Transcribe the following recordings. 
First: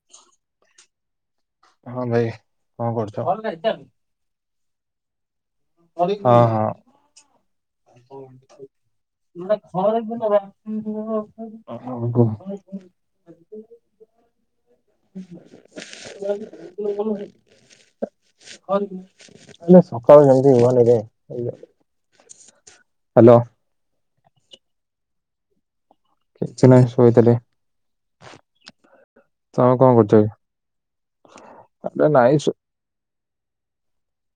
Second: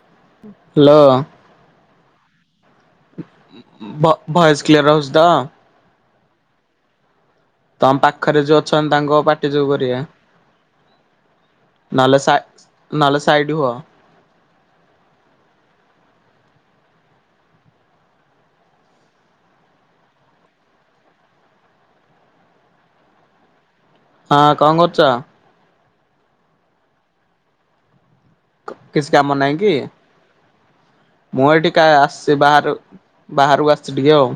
[inaudible] Hello. ହଁ ଭାଇ କଣ କରୁଚ? ଭଏସ କ୍ଲିୟର ହଉଚି ତ। ହଁ ହଁ। ତମ ପାଖରେ ଯୋଉ ଅଛନ୍ତି ତାଙ୍କ ପାଟି ଯୋଉ କରିବା [inaudible] ନହେଲେ ସା ନହେଲେ ସାଇଡ ହୁଅ। [inaudible] ହଁ ହେଲେ ସକାଳୁ ଯାଇ [unintelligible] ହ୍ୟାଲୋ। ହଁ କଣ କରୁଚ? କିଛି ନାଇ ଶୋଇଥିଲି। କିଛି କାମ ନାହିଁ କି ତମେ କଣ କରୁଛ କି? ମୁଁ ଏଠି କା ଆରେ ନାଇଁ ଆସଚି ଶୋ- ବାହାରୁ ବାହାରକୁ ଆସଚି ଟିକେ ଆଉ।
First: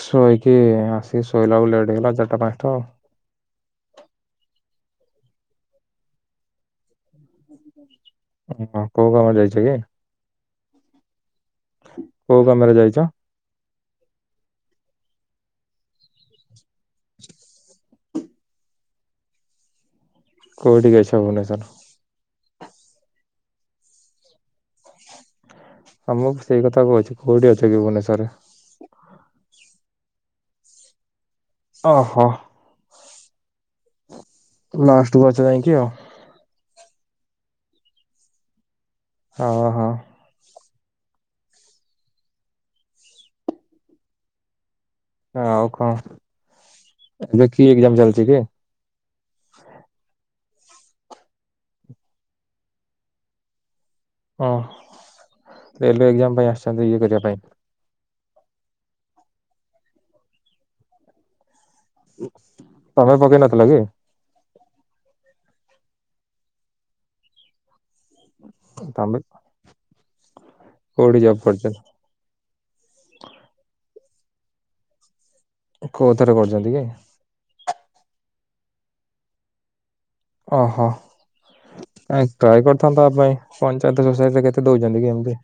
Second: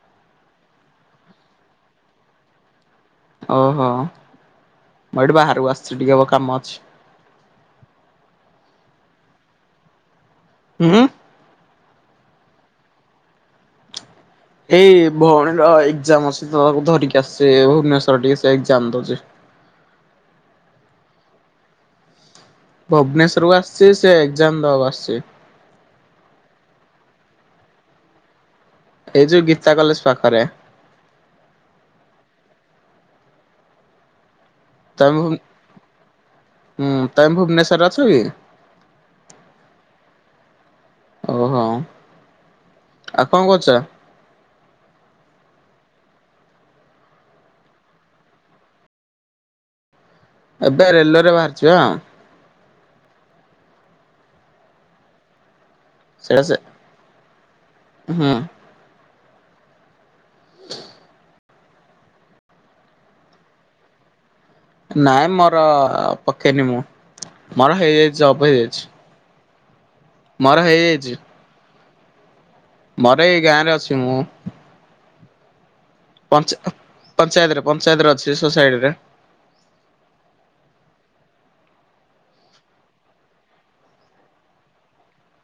ଶୋଇକି ଆସିକି ଶୋଇଲା ଏଳକୁ ଲେଟ୍ ହେଇଗଲା ଚାରିଟା ପାଞ୍ଚଟା। ଓହୋ ମୁଁ ଏଠି ବାହାରକୁ ଆସଚି ଟିକେ ବ କାମ ଅଛି। [inaudible] ଓହୋ କୋଉ କାମରେ ଯାଇଛ କି? ଉଁ? କୋଉ କାମରେ ଯାଇଚ? ହେଇ ଭୋଉଣୀର ଏଗଜାମ ଅଛି ତ ତାକୁ ଧରିକି ଆସି ଭୁବନେଶ୍ୱର ଟିକେ ସେ ଏଗଜାମ ଦୋଉଚି। କୋଉଠି କି ଅସଛ ଭୁବନେଶ୍ୱର? ଭୁବନେଶ୍ୱରକୁ ଆସଚି ସେ ଏଗଜାମ ଦବାକୁ ଆସଚି। ତମକୁ ସେଇ କଥା କୋହୁଚି କୋଉଠି ଅଛ କି ଭୁବନନେଶ୍ୱରରେ? ଏଇ ଯୋଉ ଗୀତା କଲେଜ ପାଖରେ। ଓହୋ। ତମେ ଲାଷ୍ଟକୁ ଭୁ ଅଛ ଯାଇଁକି ଆଉ। ହୁଁ ତମେ ଭୁବନେଶ୍ଵରରେ ଅଛ କି? ଅହଁ। ଓହୋ ଆଉ କଣ କରୁଚ? ଆଉ କଣ ଏବେ କି ଏଗଜାମ ଚାଲଚି କି? ଏବେ ରେଲୱେରେ ବାହାରଚି ପା। ଓ ରେଲୱେ ଏଗଜାମ ପାଇଁ ଆସଛନ୍ତି ଇଏ କରିବା ପାଇଁ। ଉହୁଁ। ତମେ ପକେଇ ନଥିଲ କି? ନାଇଁ ମୋର ପକେଇନି ମୁଁ ମୋର ହେଇଯାଇଚି ଜବ ହେଇଯାଇଚି। ତମ ବି ମର ହେଇଯାଇଚି। କରଚ ମୋର ଏଇ ଗା ରେ ଅଛି ମୁଁ। କେଉଥିରେ ପଞ୍ଚା କରୁଚନ୍ତି କି? ପଞ୍ଚାୟତରେ ପଞ୍ଚାୟତରେ ଅଛି ସୋସାଇଟିରେ। ଓହୋ। ନାଇ ଟ୍ରଏ କରିଥାନ୍ତ ଅ ପାଇଁ ପଞ୍ଚାୟତ ସୋସାଇଟିରେ କେତେ ଦୋଉଚନ୍ତି କି ଏମତି।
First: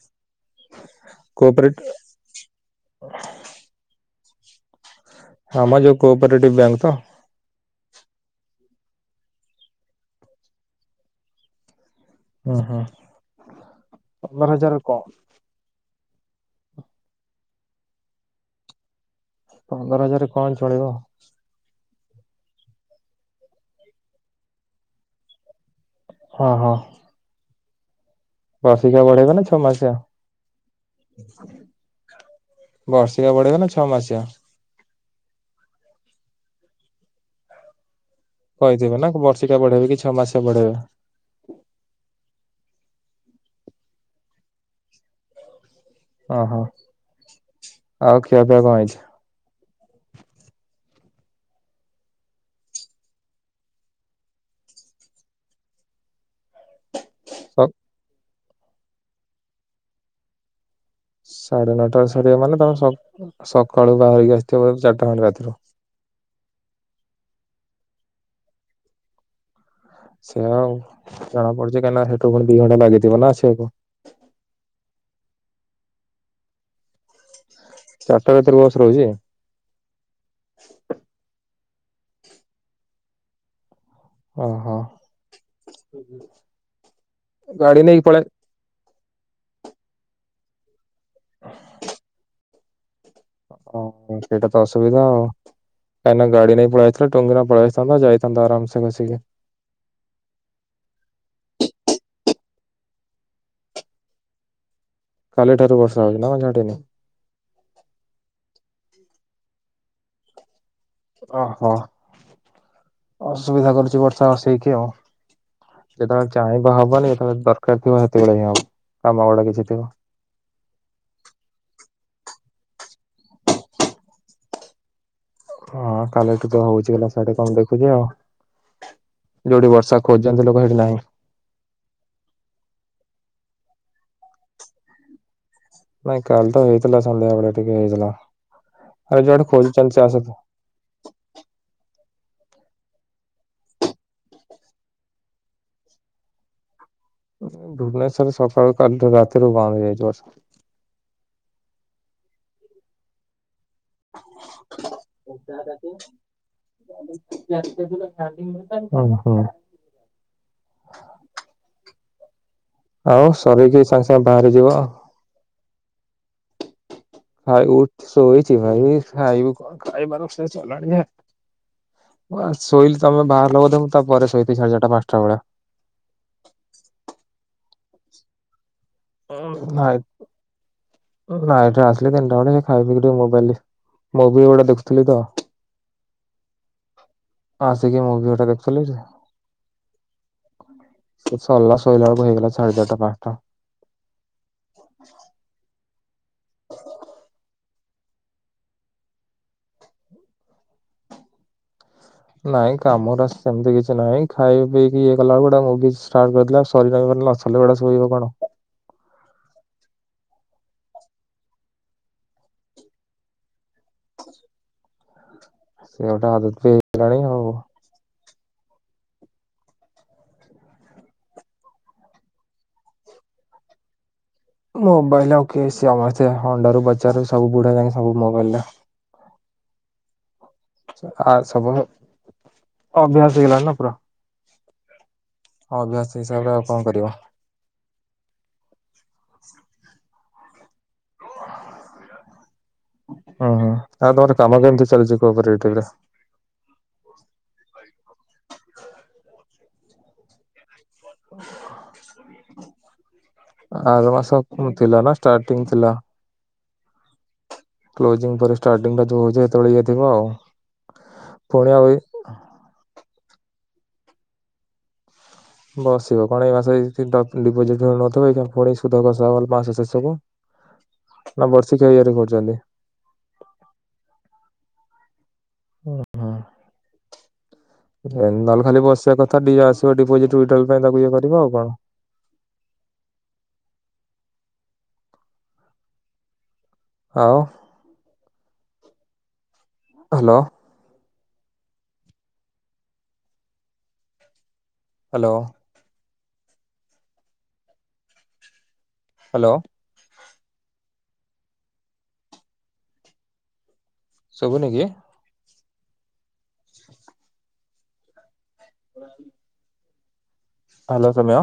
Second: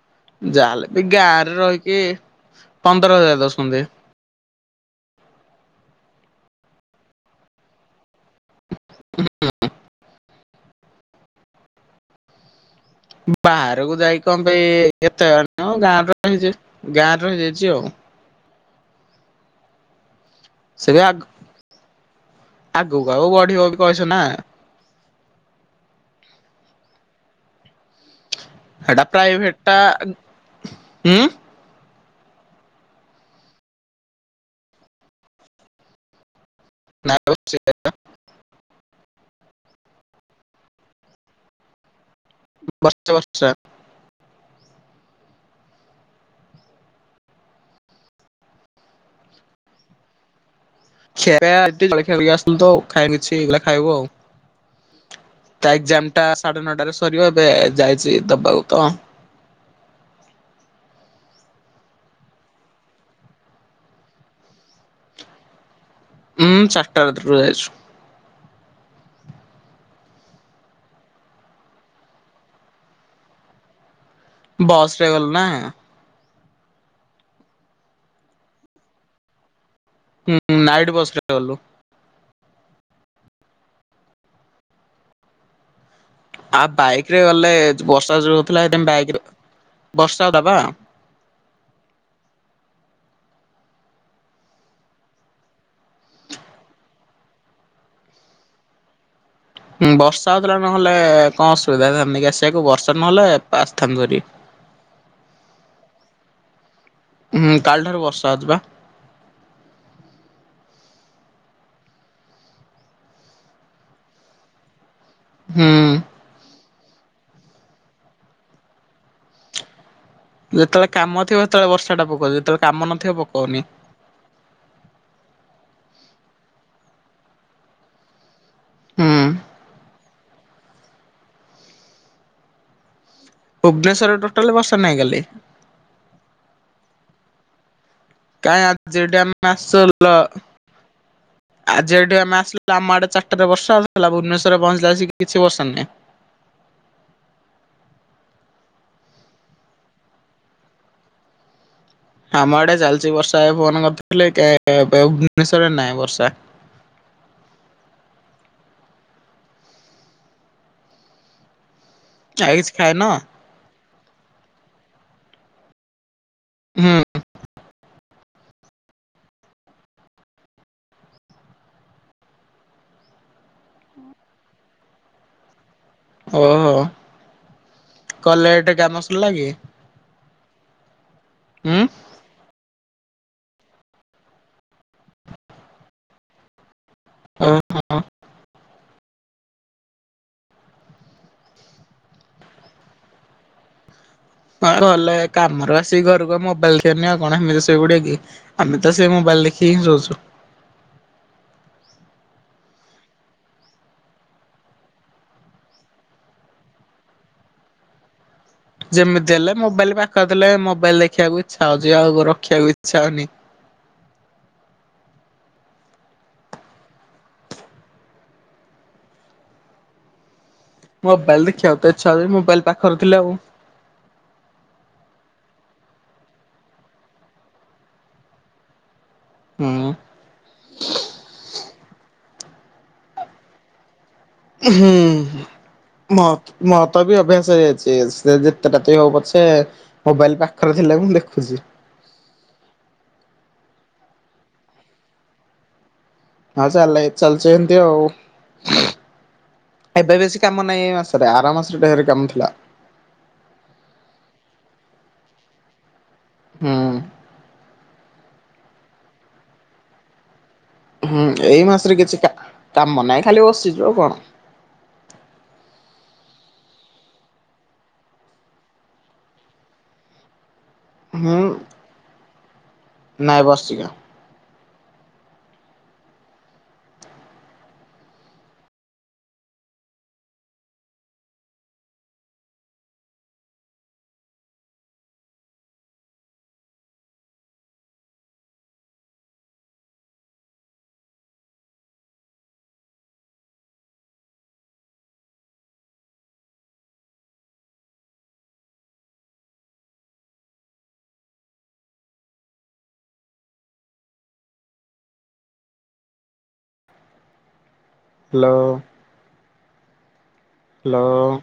ଯା ହେଲେ ବି ଗାଁରେ ରହିକି ପନ୍ଦର ହଜାର ଦୋଉଛନ୍ତି। ହଁ ମ ଯୋଉ କୋପରେଟିଭ୍ ବ୍ୟାଙ୍କ ତ। [inaudible] ଓହୋ। ବାହାରକୁ ଯାଇକି କଣ ପାଇଁ ଏତେ ମାନେ ହଁ ଗାଁରେ ରହିଚି ଗାଁରେ ରହିଯାଇଚି ଆଉ। ପନ୍ଦର ହଜାରେ ସେ ବି ଆଗ ଆଗକୁ ଆଉ ବଢିବ ବି କହିଛ ନା। ହଁ ହଁ। ହେଟା ବର୍ଷିକିଆ ବଢେଇବ ନା ପ୍ରାଇଭେଟ ଛଅ ଟା ମାସିଆ? ଉଁ ବର୍ଷିକା ବଡେଇବେ ନା ଛଅ ମାସିଆ? ନା [inaudible] କହିଥିବେ ନା କ ବର୍ଷିକା ବଢେଇବେ କି ଛଅ ମାସିଆ ବଢେଇବେ। ବର୍ଷେ ବର୍ଷିଆ। ଓହୋ ଆଉ ଖିଆପିଆ କଣ ହେଇଛି? ଖିଆପିଆ ଆଜି ଟିକେ ଜଳଖିଆ କରି ଆସିଥିଲୁ ତ ଖାଇନୁ କିଛି ଏଇବେଳା ଖାଇବୁ ଆଉ। ତା ଏଗଜାମଟା ସାଢେ ନଅଟାରେ ସରିବ ଏବେ ସ ଯାଇଚି ଦବାକୁ ତ। ସାଢ଼େ ନଅଟାରେ ସରିବା ମାନେ ତମେ ସ ସକାଳୁ ବାହାରିକି ଆସିଥିବ ବୋଧେ ଚାରଟା ଖଣ୍ଟେ ରାତିରୁ। ହୁଁ ଚାରିଟା ରାତିରୁ ପରିଆସିଚୁ ସେଆ ଆଉ ଜଣା ପଡୁଛି କାହିଁକିନା ସେଠୁ ପୁଣି ଦି ଘଣ୍ଟା ଲାଗିଥିବ ନା ଆସିବାକୁ। ବସ୍ ରେ ଗଲୁ ନା। ଚାରିଟା ରାତିରୁ ବସ ରହୁଛି? ହୁଁ ହୁଁ ନାଇଟି ବସ୍ ରେ ଗଲୁ। ଓହୋ। ଆଉ ବାଇକ୍ ରେ ଗଲେ ଗାଡି ନେଇକି ବର୍ଷା ପଳାଏ ଯୁ ହଉଥିଲା ହେଥି ପାଇଁ ବାଇକ୍ ରେ ବର୍ଷା ହେଲା ବା। ହ ସେଇଟା ତ ଅସୁବିଧା ଆଉ। କାହିଁକି ନା ଗାଡ଼ି ନେଇ ପଳେଇଆଇଥିଲା ଟୁଙ୍ଗୁ କିନା ପଳେଇଆସିଥାନ୍ତ ଯାଇଥାନ୍ତା ଆରାମ ସେ ବସିକି। ହୁଁ ବର୍ଷା ହେଉଥିଲା ନହେଲେ କଣ ଅସୁବିଧା ହେଇଥାନ୍ତା କି ଆସିବାକୁ ବର୍ଷା ନହେଲେ ଆସିଥାନ୍ତୁ ହେରି। କାଲିଠାରୁ ବର୍ଷା ହଉଛି ନା [inaudible] ହୁଁ କାଲି ଠାରୁ ବର୍ଷା ହେଉଛି ବା। ଓହୋ ଅସୁବିଧା କରୁଛି ବର୍ଷା ଆସିକି ଆଉ। ହୁଁ। ଯେତେବେଳେ ଚାହିଁବା ହବନି ଯେତେବେଳେ ଦରକାର ଥିବ ସେତେବେଳେ ହିଁ ହବ କାମ ଗୁଡା କିଛି ଥିବ। ଯେତେବେଳେ କାମ ଥିବ ସେତେବେଳେ ବର୍ଷାଟା ପକଉଛି ଯେତେବେଳେ କାମ ନଥିବ ପକଉନି। ହଁ କାଲି ଟିକ ତ ହଉଚ ଗଲା ସେଠି କମ ଦେଖୁଛି ଆଉ ହୁଁ। [unintelligible] ଯୋଉଠି ବର୍ଷା ଖୋଜଛନ୍ତି ଲୋକ ହେଇଠି ନାହିଁ। ଭୁବନେଶ୍ୱର ଟୋଟାଲି ବର୍ଷା ନାହିଁ କାଲି। ନାଇଁ କାଲି ତ ହେଇଥିଲା ସନ୍ଧ୍ୟା ବେଳେ ଟିକେ ହେଇଥିଲା। କାଇ ଆଜି ଆରେ ଏଇଟି ଯୁଆଡେ ମାସ ଖୋଜୁଛନ୍ତି ସେ ଲ ଆସ ଆଜି ଏଇଟି ଆମେ ଆସିଲୁ ଆମ ଆଡେ ଚାରିଟାରେ ବର୍ଷା ହଉଥିଲା ଭୁବନେଶରରେ ପହଞ୍ଚିଲା ଆସକି କିଛି ବର୍ଷା ନାହିଁ। ଭୁବନେଶ୍ୱରରେ ସକାଳୁ କାଲିଠୁ ରାତିରୁ ବନ୍ଦ ହେଇଯାଇଛି ବର୍ଷା। ଆମ ଆଡେ ଚାଲିଛି ବର୍ଷା ଫୋନ କରିୁଥିଲେ କେ କେ ପେ ଭୁବନେଶ୍ଵରରେ ନାହିଁ ବର୍ଷା। ହଁ ହଁ [unintelligible] ଆଉ କିଛି ଖାଇନ। କରିକି ସାଙ୍ଗେ ସାଙ୍ଗେ ବାହାରିଯିବ। ହୁଁ। ଭାଇ ଶୋଇଛି ଭାଇ କଣ ଖାଇବାର ସେ ଚଲାଣି [inaudible] ଶୋଇଲି ତମେ ବାହାରଲ ବୋଧେ ମୁଁ ତାପରେ ଶୋଇଥିବି ସାଢେ ଚାରଟା ପାଞ୍ଚଟା ବେଳେ। ଓହୋ କ ଲେଟ୍ କାମସ୍ ଓହୋ ନାଇ ନାଇଟି ହୁଁ ରେ ଆସିଲି ତିନିଟା ବେଳେ। ଖାଇ ପିଇ ଟିକେ ମୋବାଇଲି ମୁଭି ଗୁଡା ଦେଖୁଥିଲି ତ। ଓ ଆସିକି ମୁଭି ଗୁଡା ଦେଖୁଥିଲି ଟି। ସେ ସରିଲା ଶୋଇଲା ବେଳକୁ ହେଇଗଲା ସାଢେ ଚାରଟା ପାଞ୍ଚଟା। ତମେ ଗଲେ କାମରେ ବା ସେଇ ଘରକୁ ମୋବାଇଲ ଦେଖିବନି ଆଉ କଣ ହେମିତି ଶୋଇପଡ଼ିବ କି ଆମେ ତ ସେ ମୋବାଇଲି ଦେଖି ହିଁ ସୋଉଛୁ। ନାଇଁ କାମର ସେମିତି କିଛି ନାହିଁ ଖାଇ ପିଇକି ଇଏ କଲା ବେଳକୁ ଗୋଟେ ମୁଭି ଷ୍ଟାର୍ଟ କଲା ସରିଲା ବେଳେ ଲସ। ଖଲଗୁଡା ଶୋଇବ କଣ? ଯେମିତି ହେଲେ ମୋବାଇଲ ପାଖରେ ଥିଲେ ମୋବାଇଲ ଦେଖିବାକୁ ଇଚ୍ଛା ହଉଛି ଆଉ ରଖିବାକୁ ଇଚ୍ଛା ହଉନି। ସେ ଗୋଟେ ଆଦତ ହେଇଗଲାଣି ଆଉ। ମୋବାଇଲ ଦେଖିବାକୁ ତ ଇଚ୍ଛା ହଉଚି ମୋବାଇଲ ପାଖ ଥିଲେ ଆଉ ମୋବାଇଲ ଆଉ କି ସମସ୍ତେ ହଣ୍ଡୁ ବଚାରାରୁ ସବୁ ବୁଢା ଯାଏ ସବୁ ମୋବାଇଲିରେ। ହୁଁ। ଆ ସବୁ ଅଭ୍ୟାସ ହେଇଗଲାଣି ନା ପୁରା ହୁଁ ଅଭ୍ୟାସ ହିସାବରେ ମତ୍ ଆଉ କଣ ମତ୍ କରିବ ବି ଅଭ୍ୟାସ ଶିଇଯାଇଚି ସେ ଯେତେଟା ହଉ ପଛେ ମୋବାଇଲି ପାଖରେ ଥିଲେ ମୁଁ ଦେଖୁଛି। ହୁଁ ହୁଁ ଆଉ ତମର କାମ କେମିତି ଚାଲିଛି କୋପରେଟିବି ରେ? ହଁ ଚାଲ ଚାଲଚି ହେମିତି ଆଉ ଏବେ ବେଶୀ କାମ ନାହିଁ ଏମା ସରେ ଆରାମାସରେ ଢେରେ କାମ ଥିଲା। ଆର ମାସ ଥିଲା ନାଁ ଷ୍ଟାର୍ଟିଂ ଥିଲା। ହୁଁ। କ୍ଲୋଜିଂ ପରେ ଷ୍ଟାର୍ଟିଂ ଟା ତ ହୋଉଛି ହେତୋଳେ ଇଏ ଥିବ ଆଉ। ହୁଁ ଏଇ ପୁଣି ଆଉ ମାସରେ କିଛି କା କାମ ନାହିଁ ଖାଲି ବସିଚୁ ଆଉ କଣ? ବସିବ କଣ ଏଇ ମାସ ହେଇଥି ଟ ଲିପୋଜିଟ୍ ନୋଉନଥୁବ ଏଇକ୍ଷିଣି ପୁଣି ସୁଧ କସା ହବଲ୍ ମାସ ଶେଷ ହିଁ। ହଁ ନାଁ ବର୍ଷିକିଆ ଇଆରେ କରୁଚନ୍ତି? ନାଇଁ ବର୍ଷିକିଆ। ଓ ହଁ। ଏ ନହଲେ ଖାଲି ବସିବା କଥା ଡିଏ ଆସିବ ଡିପୋଜିଟ୍ ୱିଡାଲ୍ ପାଇଁ ତାକୁ ଇଏ କରିବ ଆଉ କଣ? ଆଉ? ହାଲୋ। ହାଲୋ। ହାଲୋ। ଶୁଭୁନି କି? ହାଲୋ। ଲୋ ହ୍ୟାଲୋ ସୌମ୍ୟ?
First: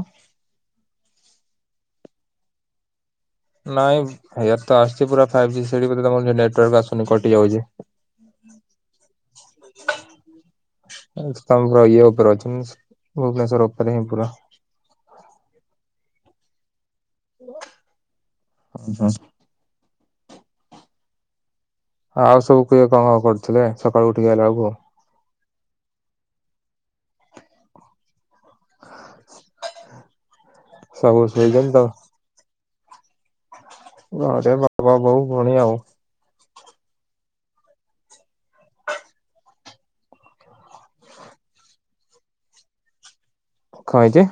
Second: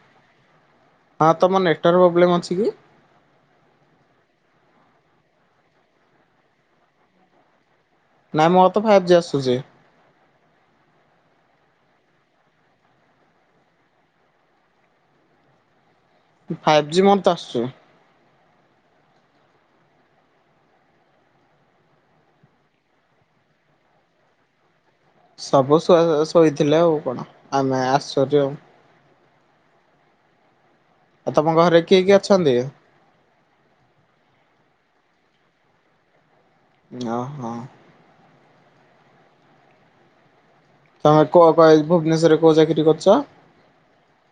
ହଁ ତମ ନେଟୱାର୍ ପ୍ରୋବ୍ଲେମ୍ ଅଛି କି? ନାଇଁ ୟାର ତ ଆସୁଚି ପୁରା ଫାଇବ୍ ଜି ସେଇଠି ବୋଧେ ତମର କେ ନେଟାର୍କ ଆସୁନି କଟି ଯାଉଚି। ନାଇଁ ମୋର ତ ଫାଇବ୍ ଜି ଆସୁଚି। ଏ ସ୍ତମ୍ବର ଇଏ ଓପରେ ଅଛି ମୁଁ ସ୍ ଭୁବନେଶ୍ୱର ଉପରେ ହିଁ ପୁରା। ଫାଇବ୍ ଜି ମୋ ତ ଆସୁଚି। ଉଁ ଜା। ଆଉ ସବୁ କିଏ କଁ କଁ କରୁଥୁଲେ ସକାଳୁ ଉଠିକି ଆଇଲା ଅଳୁକୁ? ସବୁ ଶୋ ଶୋଇଥିଲେ ଆଉ କଣ ଆମେ ଆଶ୍ଚର୍ଯ୍ୟ। ସବୁ ଆଉ ତମ ଶୋଇଛନ୍ତି ତ ଘରେ କିଏ କିଏ ଅଛନ୍ତି? ଘରେ ବାବା, ବୋଉ, ଭଉଣୀ ଆଉ। ନାଁ ହଁ। ତମେ କୋ ପା ଏଇ ଭୁବନେଶ୍ୱରରେ କୋଉ ଚାକିରି କରୁଚ? ଖଇତେ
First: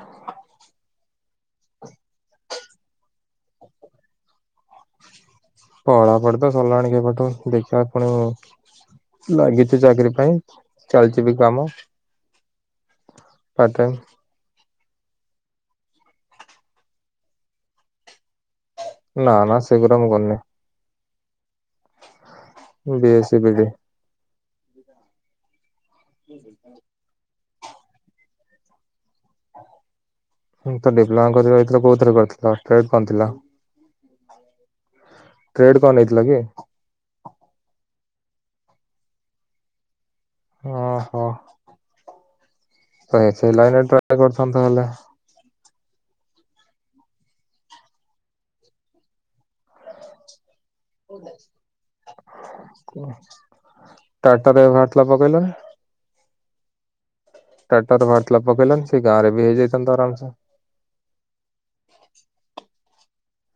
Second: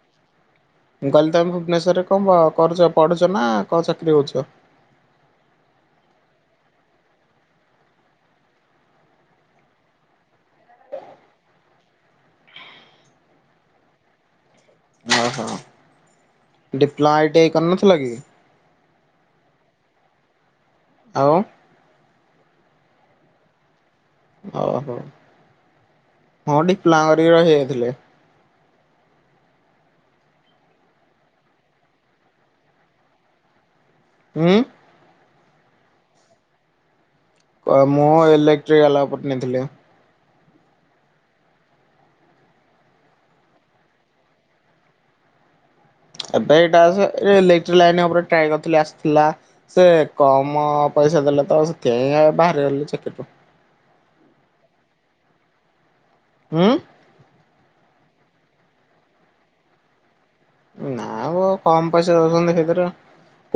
ମୁଁ କହିଲି ତମେ ଭୁବନେଶ୍ୱରରେ କଁ ବ କରୁଚ ପଢ଼ୁଚ ନାଁ କଁ ଚାକିରି କରୁଚ? ପଢ଼ାପଢ଼ି ତ ସରିଲାଣି କେବେଠୁ। ଦେଖିବା କଣ ହଉ ଲାଗିଚି ଚାକିରି ପାଇଁ ଚାଲିଚି ବି କାମ। Part time. ଓହୋ, ଡିପ୍ଲୋମା, ଆଇ ଟି ଆଇ କରିନଥିଲ କି? ନାଁ ନାଁ ସେଗୁରା ମୁଁ କରିନି। ଆଉ? ବି ଏସି ବିଡ଼ି। ଓହୋ, ହଁ ଡିପ୍ଲୋମା କରି ରହି ଯାଇଥିଲେ। ଉଁ ତ ଡିପ୍ଲୋମା କରି ରହିଥିଲ। କୋଉଥିରେ କରିଥିଲ? ଟ୍ରେଡ୍‌ କଣ ଥିଲା? ଉଁ? ଟ୍ରେଡ୍ କଣ ନେଇଥିଲ କି? ଓ ମୁଁ ଇଲେକ୍ଟ୍ରିକାଲ୍ ଓପରେ ନେଇଥିଲି। ଓହୋ ପ୍ରାୟ ସେ ଲାଇନ୍ ରେ ଟ୍ରାଏ କରିଥାନ୍ତ ହେଲେ। ଏବେ ଏଇଟା, ଆସେ ଇଲେକ୍ଟ୍ରି ଲାଇନ୍ ଓପରେ ଟ୍ରାଏ କରିଥିଲି ଆସିଥିଲା। ସେ କମ ପଇସା ଦେଲେ ତ ସେଥିପାଇଁ ଆ ବାହାରିଗଲି ଚାକିରୁ। ଟାଟାରେ ଏବେ ବାହାରିଥିଲା ପକେଇଲନି। ଉଁ? ଟାଟାରେ ବାହାରିଥିଲା ପକେଇଲନି। ସେଇ ଗାଁରେ ବି ହେଇଯାଇଥାନ୍ତା ଆରାମସେ। ନାଁ ମ କମ ପଇସା ଦଉଚନ୍ତି ହେଇଥିରେ।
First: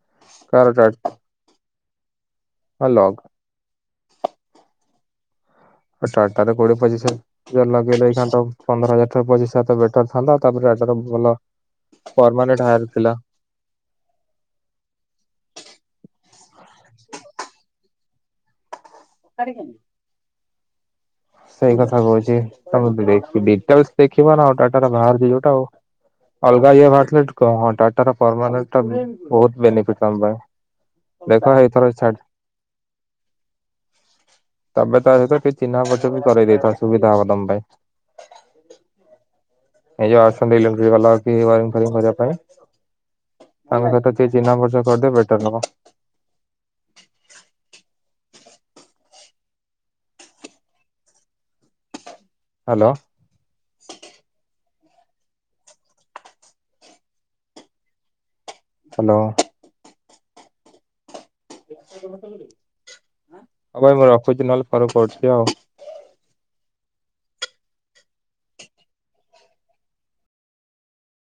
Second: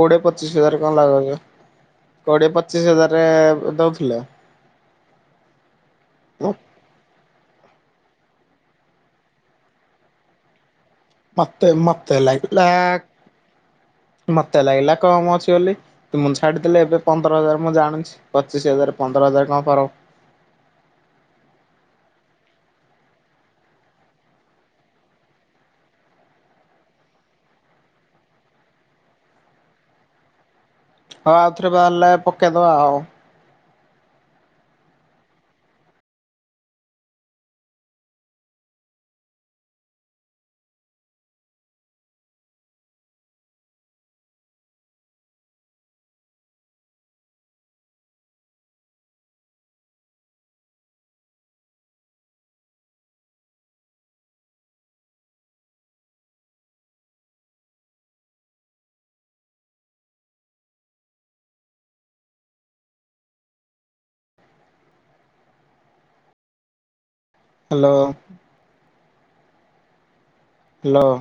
କୋଡ଼ିଏ ପଚିଶ କାର ହଜାର ଟା କଁ ଲା ରହିଅ? କୋଡ଼ିଏ ପଚିଶ ଲଗ ହଜାରରେ ଦଉଥୁଲେ। ଟାଟାରେ କୋଡିଏ ପଚିଶ ହଜାର। ଲଗେଇଲେ, ଏଇ ଖାନ୍‌ ତ ପନ୍ଦର ହଜାର ଠାରୁ ପଚିଶ ହଜାର ତ ବେଟର ଥାନ୍ତା। ତାପରେ ଭଲ ମତେ ମତେ ପରମାନେଣ୍ଟ ଲାଗିଲା, ହାୟାର ଥିଲା। ମତେ ଲାଗିଲା କମ୍ ଅଛି ବୋଲି। ତୁ, ମୁଁ ଛାଡିଦେଲେ ଏବେ ପନ୍ଦର ହଜାର ମୁଁ ଜାଣୁଛି। ପଚିଶ ହଜାର, ପନ୍ଦର ହଜାର, କଣ ଫରକ। ସେଇ କଥା କହୁଛି। ତମେ ଦେଖି, ଡିଟେଲ୍ସ ଦେଖିବ ନା, ଆଉ ଟାଟାର ବାହାରୁଛି, ଯୋଉଟା, ଆଉ ଅଲଗା ଇଏ ବାହାରିଥିଲା। କଣ ଟାଟାର ପରମାନେଣ୍ଟଟା ବହୁତ ବେନିଫିଟ ତମ ପାଇଁ। ହଁ, ଦେଖ ଆଉଥରେ ଏଇଥର ବାହାରିଲେ ଛାଡ ପକେଇଦବା, ଆଉ ତମେ ତା ସହିତ ଟିକେ ଚିହ୍ନା ପରିଚୟ ବି କରାଇ ଦେଇଥାଅ ସୁବିଧା ହବ ତମ ପାଇଁ। ଏ ଯୋଉ ଅଛନ୍ତି, ଇଲେକ୍ଟ୍ରି ଵାଲା, କି ୱାରିଂ ଫ୍ୟାରିଙ୍ଗ କରିବା ପାଇଁ? ତମେ ତ ଟିକେ ଚିହ୍ନା ପରିଚୟ କରିଦିଅ ବେଟର୍ ହେବ। ହ୍ୟାଲୋ। ହ୍ୟାଲୋ। ହଉ ଭାଇ, ମୁଁ ରଖୁଛି। ନହେଲେ, ପରେ କରୁଛି ଆଉ ହ୍ୟାଲୋ। ହ୍ଯାଲୋ।